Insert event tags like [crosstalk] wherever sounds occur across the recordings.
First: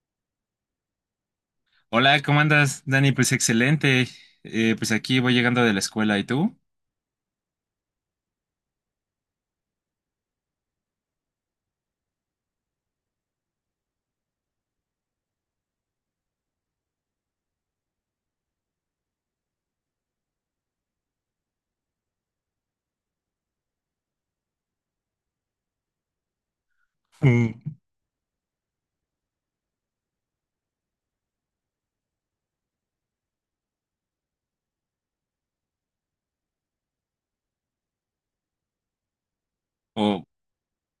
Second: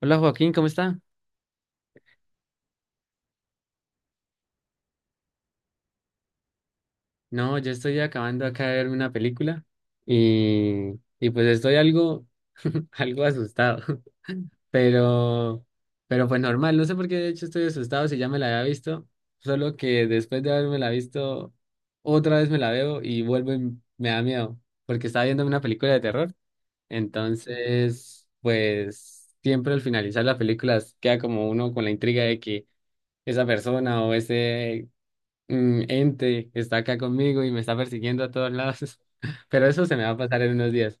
Hola Joaquín, ¿cómo está? Hola, ¿cómo andas, Dani? Pues excelente. Pues aquí voy llegando de la escuela, ¿y tú? No, yo estoy acabando acá de ver una película y, y pues estoy [laughs] algo asustado, [laughs] pero, pero pues normal, no sé por qué de hecho estoy asustado si ya me la había visto, solo que después de haberme la visto, otra vez me la veo y vuelvo y me da miedo, porque estaba viendo una película de terror, entonces pues siempre al finalizar la película queda como uno con la intriga de que esa persona o ese ente está acá conmigo y me está persiguiendo a todos lados. [laughs] Pero eso se me va a O pasar en unos días.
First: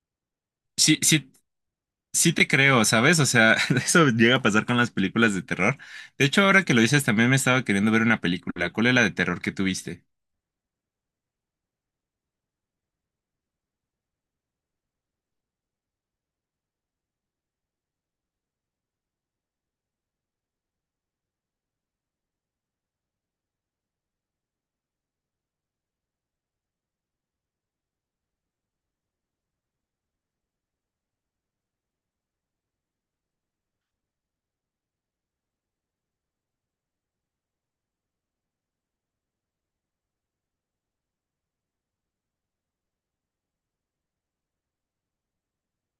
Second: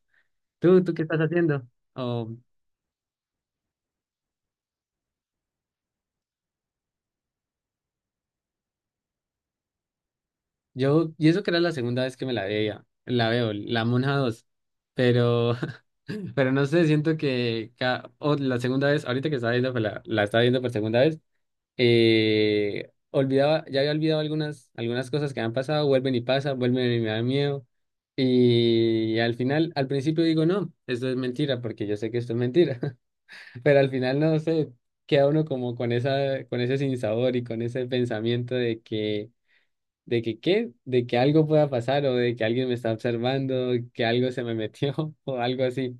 Tú sí, qué estás sí, haciendo? sí Oh, te creo, ¿sabes? O sea, [laughs] eso llega a pasar con las películas de terror. De hecho, ahora que lo dices, también me estaba queriendo ver una película. ¿Cuál es la de terror que tuviste? yo, y eso que era la segunda vez que me la veía, la veo, la Monja dos. Pero, [laughs] pero no sé, siento que o la segunda vez, ahorita que estaba viendo, pues, la estaba viendo por segunda vez, olvidaba, ya había olvidado algunas cosas que han pasado, vuelven y pasan, vuelven y me da miedo. Y al final, al principio digo, no, esto es mentira, porque yo sé que esto es mentira. [laughs] Pero al final no sé, queda uno como con esa, con ese sinsabor y con ese pensamiento de que qué, de que algo pueda pasar o de que alguien me está observando, que algo se me metió [laughs] o algo así.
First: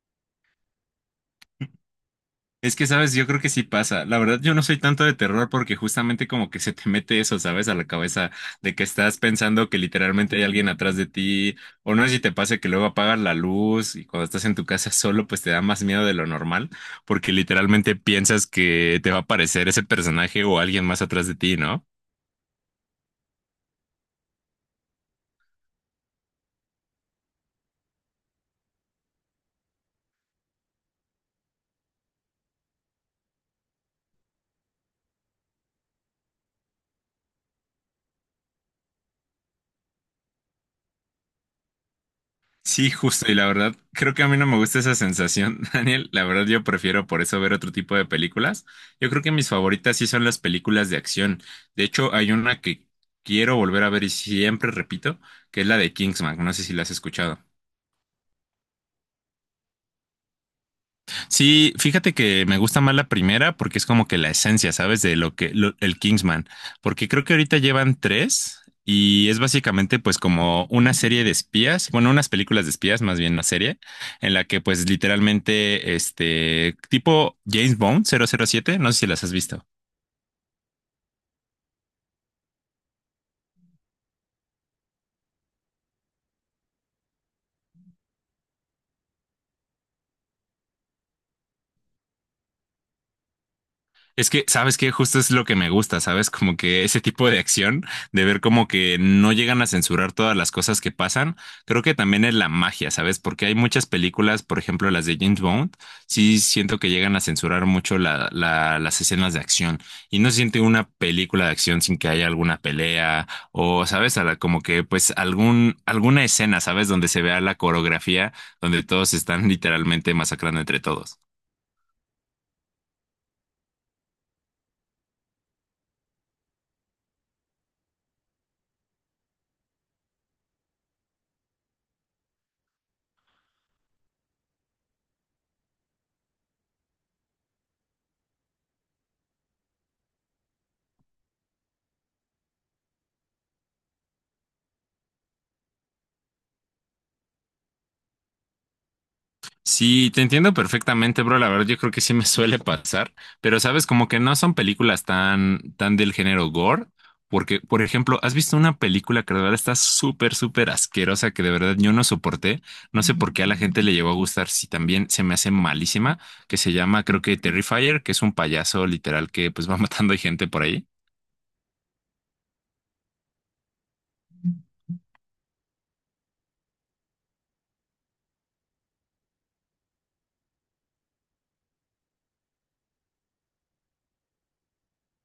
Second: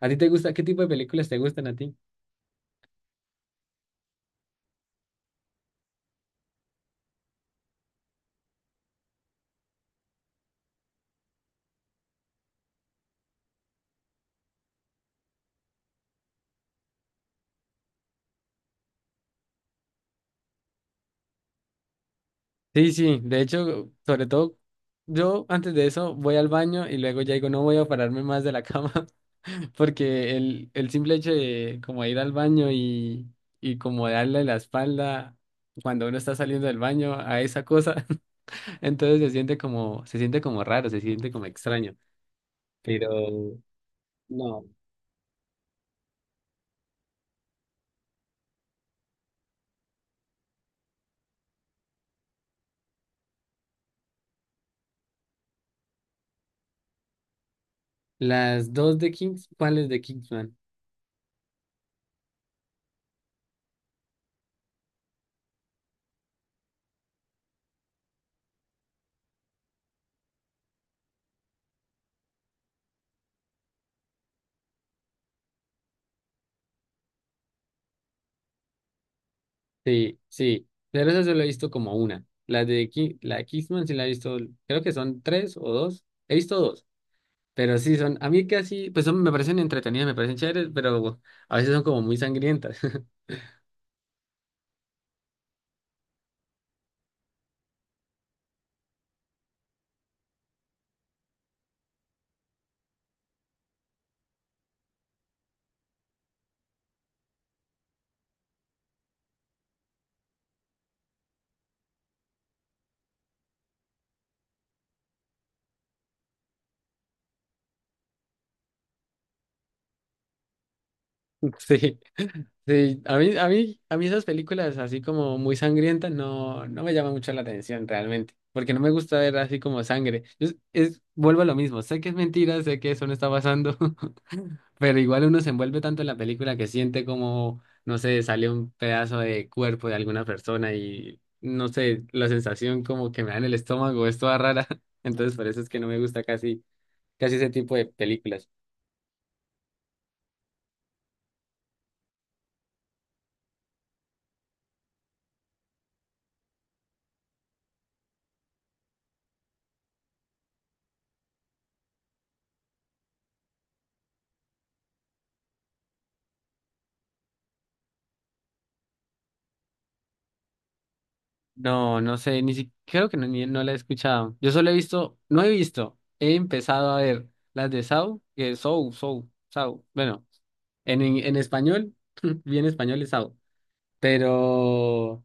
¿A ti te gusta? ¿Qué tipo de películas te gustan a ti? Es que, sabes, yo creo que sí pasa. La verdad, yo no soy tanto de terror porque justamente como que se te mete eso, sabes, a la cabeza de que estás pensando que literalmente hay alguien atrás de ti, o no sé si te pasa que luego apagas la luz y cuando estás en tu casa solo, pues te da más miedo de lo normal porque literalmente piensas que te va a aparecer ese personaje o alguien más atrás de ti, ¿no? Sí, sí, de hecho, sobre todo, yo antes de eso voy al baño y luego ya digo, no voy a pararme más de la cama, [laughs] porque el simple hecho de como ir al baño y, como darle la espalda cuando uno está saliendo del baño a esa cosa, [laughs] entonces se siente como raro, se siente como extraño. Sí, Pero justo, y la verdad, creo que a mí no me no, gusta esa sensación, [laughs] Daniel. La verdad, yo prefiero por eso ver otro tipo de películas. Yo creo que mis favoritas sí son las películas de acción. De hecho, hay una que quiero volver a ver y siempre repito, que es la de Kingsman. No sé si la has escuchado. las dos de Kings, ¿cuáles de Kingsman? Sí, fíjate que me gusta más la primera porque es como que la esencia, ¿sabes? De lo que lo- El Kingsman, porque creo que ahorita llevan tres y es básicamente pues como una serie de espías, bueno, unas películas de espías, más bien una serie en la que pues literalmente este tipo James Bond 007, no sé si las has visto. Sí, sí, pero esa solo he visto como una. La de la de Kingsman sí la he visto, creo que son tres o dos. He visto dos, pero sí son, a mí casi, pues son, me parecen entretenidas, me parecen chéveres, pero a veces son como muy sangrientas. [laughs] Es que, ¿sabes qué? Justo es lo que me gusta, ¿sabes? Como que ese tipo de acción, de ver como que no llegan a censurar todas las cosas que pasan, creo que también es la magia, ¿sabes? Porque hay muchas películas, por ejemplo, las de James Bond, sí siento que llegan a censurar mucho las escenas de acción y no se siente una película de acción sin que haya alguna pelea o, ¿sabes? Como que, pues, alguna escena, ¿sabes? Donde se vea la coreografía, donde todos están [laughs] literalmente masacrando entre todos. Sí, sí, a mí esas películas así como muy sangrientas no me llaman mucho la atención realmente, porque no me gusta ver así como sangre. Es, vuelvo a lo mismo, sé que es mentira, sé que eso no está pasando. Pero igual uno se envuelve tanto en la película que siente como, no sé, sale un pedazo de cuerpo de alguna persona y, no sé, la sensación como que me da en el estómago es toda rara. [laughs] Entonces por eso es que no me gusta casi, casi ese tipo de películas. Sí, te entiendo perfectamente, bro. La verdad, yo creo que sí me suele pasar, pero sabes, como que no son películas tan, tan del género gore, porque, por ejemplo, ¿has visto una película que de verdad está súper, súper asquerosa que de verdad yo no soporté? No sé por qué a la gente le llegó a gustar, si también se me hace malísima, que se llama, creo que Terrifier, que es un payaso literal que pues va [laughs] matando gente por ahí. No, no sé, ni siquiera, creo que no, no la he escuchado. Yo solo he visto, no he visto, he empezado a ver las de Saw, que es Saw, Saw, Saw. Bueno, en español, [laughs] bien español es Saw, pero...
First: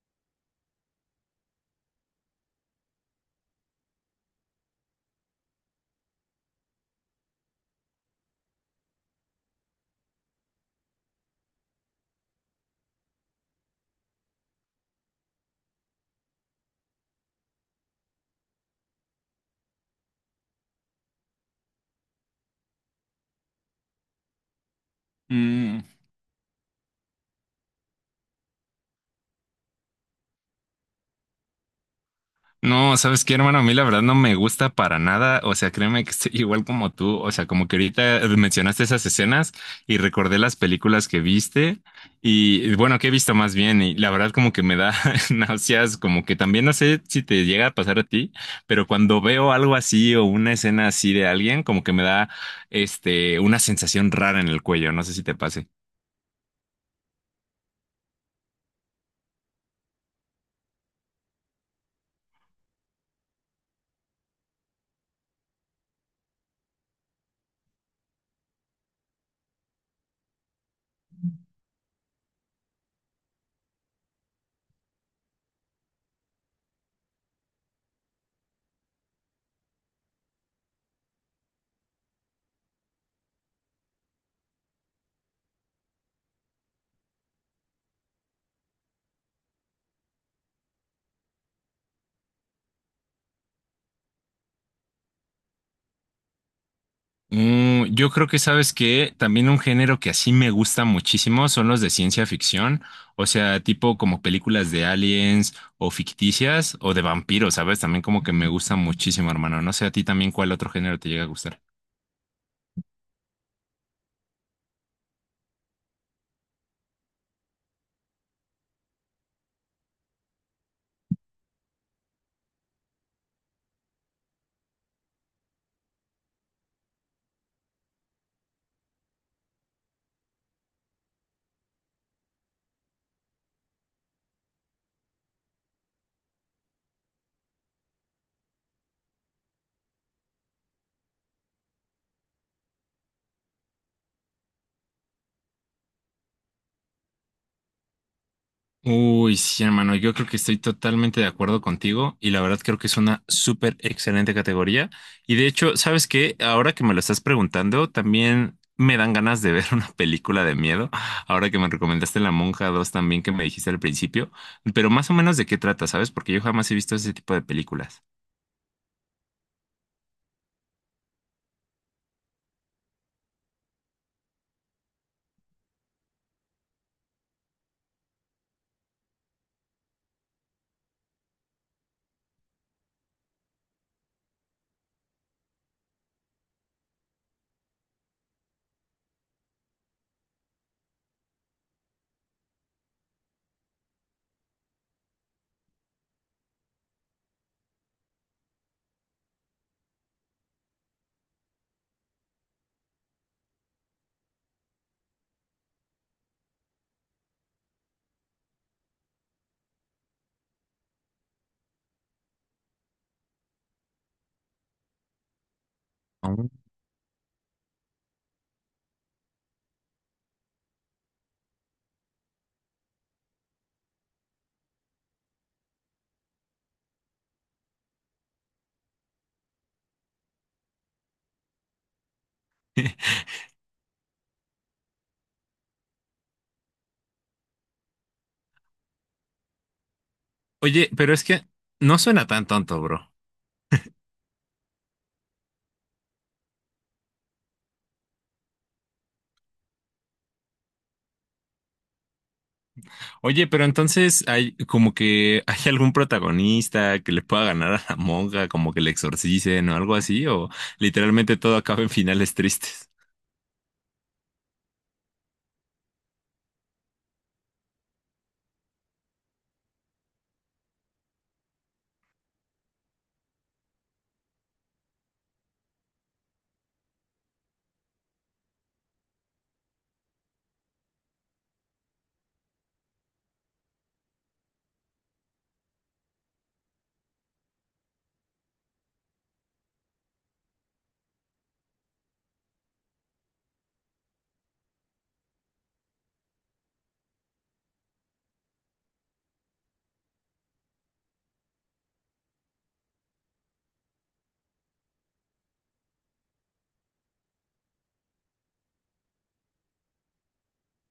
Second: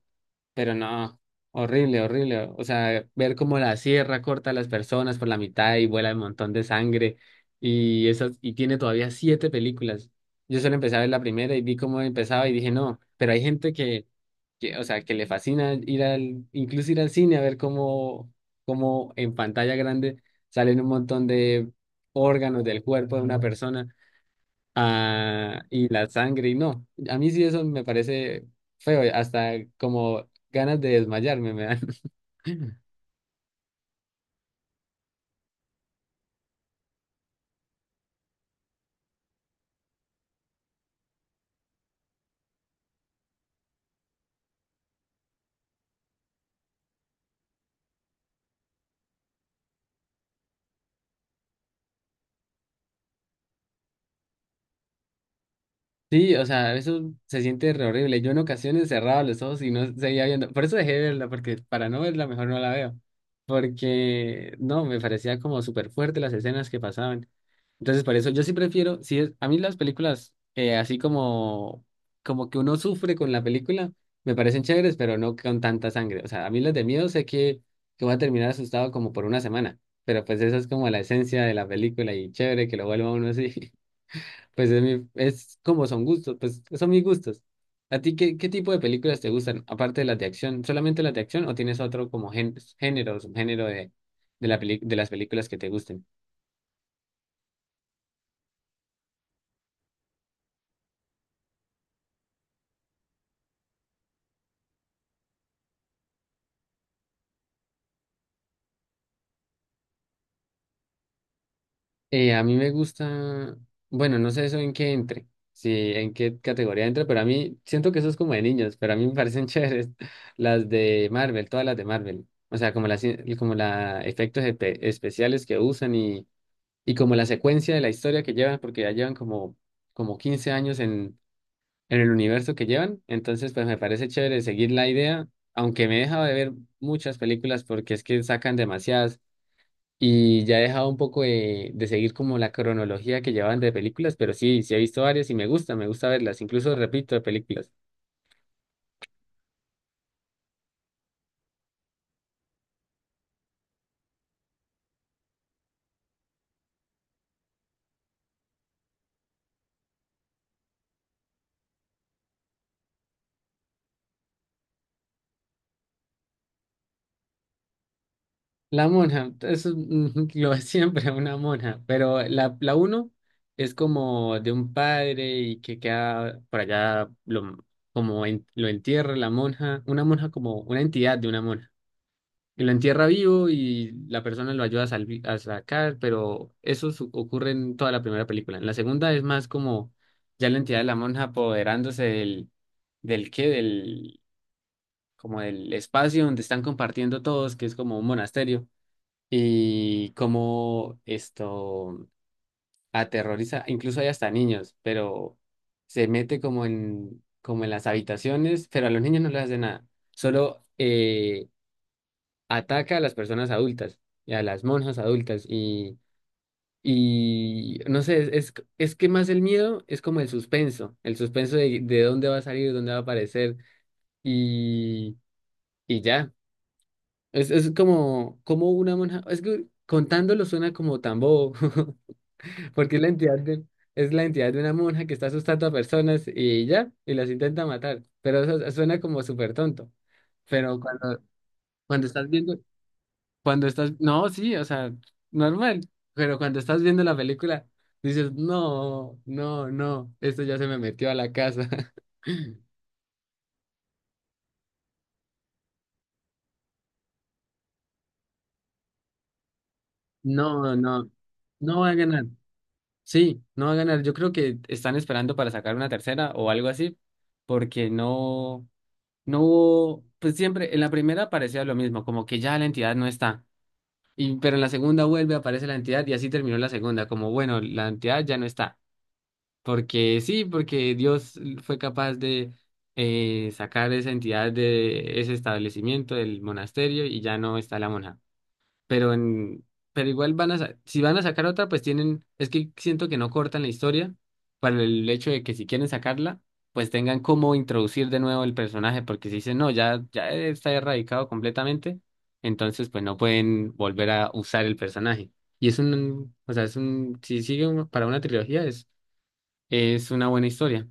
Pero no, horrible, horrible. O sea, ver cómo la sierra corta a las personas por la mitad y vuela un montón de sangre. Y esas, y tiene todavía siete películas. Yo solo empecé a ver la primera y vi cómo empezaba y dije, no, pero hay gente o sea, que le fascina ir al, incluso ir al cine a ver cómo en pantalla grande salen un montón de órganos del cuerpo de una persona. Ah, y la sangre, y no. A mí sí eso me parece feo, hasta como ganas de desmayarme me dan. [laughs] No, ¿sabes qué, hermano? A mí la verdad no me gusta para nada. O sea, créeme que estoy igual como tú. O sea, como que ahorita mencionaste esas escenas y recordé las películas que viste y bueno, que he visto más bien y la verdad como que me da [laughs] náuseas, como que también no sé si te llega a pasar a ti, pero cuando veo algo así o una escena así de alguien, como que me da una sensación rara en el cuello. No sé si te pase. Sí, o sea, eso se siente re horrible. Yo en ocasiones cerraba los ojos y no seguía viendo. Por eso dejé de verla, porque para no verla mejor no la veo. Porque no, me parecía como súper fuerte las escenas que pasaban. Entonces, por eso yo sí prefiero, si es, a mí las películas, así como, como que uno sufre con la película, me parecen chéveres, pero no con tanta sangre. O sea, a mí las de miedo sé que voy a terminar asustado como por una semana, pero pues esa es como la esencia de la película y chévere que lo vuelva uno así. [laughs] Pues es, mi, es como son gustos, pues son mis gustos. ¿A ti qué tipo de películas te gustan, aparte de las de acción? ¿Solamente las de acción o tienes otro como género o subgénero de las películas que te gusten? Yo creo que sabes que también un género que así me gusta muchísimo son los de ciencia ficción, o sea, tipo como películas de aliens o ficticias o de vampiros, ¿sabes? También como que me gusta muchísimo, hermano. No sé a ti también cuál otro género te llega a gustar. A mí me gusta, bueno, no sé eso en qué entre, si en qué categoría entre, pero a mí siento que eso es como de niños, pero a mí me parecen [laughs] chéveres las de Marvel, todas las de Marvel. O sea, como las como la efectos especiales que usan y, como la secuencia de la historia que llevan, porque ya llevan como 15 años en el universo que llevan. Entonces, pues me parece chévere seguir la idea, aunque me he dejado de ver muchas películas porque es que sacan demasiadas. Y ya he dejado un poco de, seguir como la cronología que llevaban de películas, pero sí, sí he visto varias y me gusta verlas, incluso repito de películas. Uy, sí, hermano, yo creo que estoy totalmente de acuerdo contigo y la verdad creo que es una súper excelente categoría. Y de hecho, ¿sabes qué? Ahora que me lo estás preguntando, también me dan ganas de ver [laughs] una película de miedo. Ahora que me recomendaste La Monja 2 también que me dijiste al principio, pero más o menos de qué trata, ¿sabes? Porque yo jamás he visto ese tipo de películas. La monja, eso es [laughs] lo es siempre, una monja, pero la uno es como de un padre y que queda por allá, lo, como lo entierra la monja, una monja como una entidad de una monja. Y lo entierra vivo y la persona lo ayuda a, a sacar, pero eso ocurre en toda la primera película. En la segunda es más como ya la entidad de la monja apoderándose del, como del espacio donde están compartiendo todos, que es como un monasterio, y como esto aterroriza, incluso hay hasta niños, pero se mete como en las habitaciones, pero a los niños no les hace nada. Solo ataca a las personas adultas y a las monjas adultas y, Ah. No sé, es que más el miedo es como el suspenso de dónde va a salir, dónde va a aparecer y, ya. Es como una monja, es que contándolo suena como tan bobo, [laughs] porque [laughs] es la entidad de una monja que está asustando a personas y ya, y las intenta matar, pero eso suena como súper tonto. Pero Oye, pero es que no cuando suena estás tan viendo, tonto, bro. cuando estás, no, sí, o sea, normal, pero cuando estás viendo la película, dices, no, no, no, esto ya se me metió a la casa. [laughs] Oye, pero entonces hay como que hay algún protagonista que le pueda ganar a la monja, como que le exorcicen o algo así, o No, no, literalmente todo no acaba va en a ganar. finales tristes. Sí, no va a ganar. Yo creo que están esperando para sacar una tercera o algo así, porque no hubo, pues siempre, en la primera parecía lo mismo, como que ya la entidad no está. Y, pero en la segunda vuelve, aparece la entidad y así terminó la segunda, como bueno, la entidad ya no está. Porque sí, porque Dios fue capaz de sacar esa entidad de ese establecimiento, del monasterio, y ya no está la monja. Pero en, pero igual van a, si van a sacar otra, pues tienen, es que siento que no cortan la historia para el hecho de que si quieren sacarla, pues tengan cómo introducir de nuevo el personaje, porque si dicen, no, ya, ya está erradicado completamente, entonces pues no pueden volver a usar el personaje. Y es un, o sea, es un, si sigue para una trilogía, es una buena historia.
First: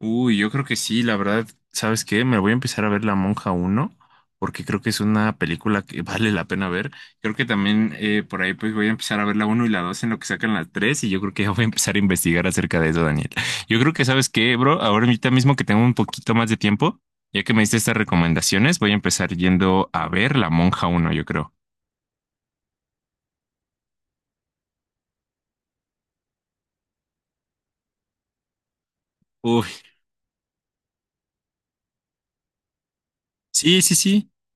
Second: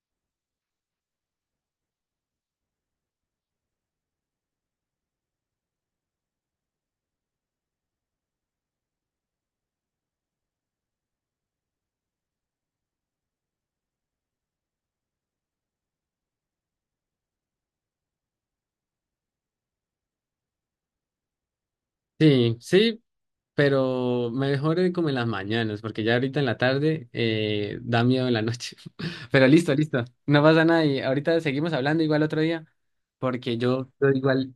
Uy, yo creo que sí, la verdad, ¿sabes qué? Me voy a empezar a ver La Monja uno, porque creo que es una película que [laughs] vale la pena ver. Creo que también por ahí pues voy a empezar a ver la uno y la 2 en lo que sacan las 3. Y yo creo que ya voy a empezar a investigar acerca de eso, Daniel. Yo creo que, ¿sabes qué, bro? Ahora ahorita mismo que tengo un poquito más de tiempo, ya que me diste estas recomendaciones, voy a empezar yendo a ver La Monja uno. Yo creo. Sí, sí, pero mejor como en las mañanas, porque ya ahorita en la tarde da miedo en la noche. [laughs] Pero Uy, listo, listo. No pasa nada y ahorita seguimos hablando igual otro día, porque sí, sí, yo sí. igual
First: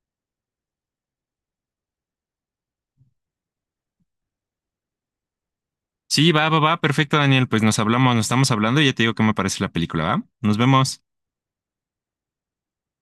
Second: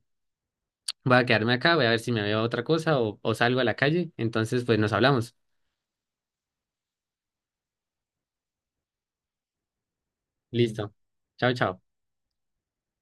voy a quedarme acá, voy a ver si me veo otra cosa o salgo a la calle. Entonces, pues nos hablamos. Sí, va, va, va, perfecto, Daniel. Pues nos hablamos, nos estamos hablando y ya te digo qué me parece la película, ¿va? Nos Listo. vemos. Chao, chao.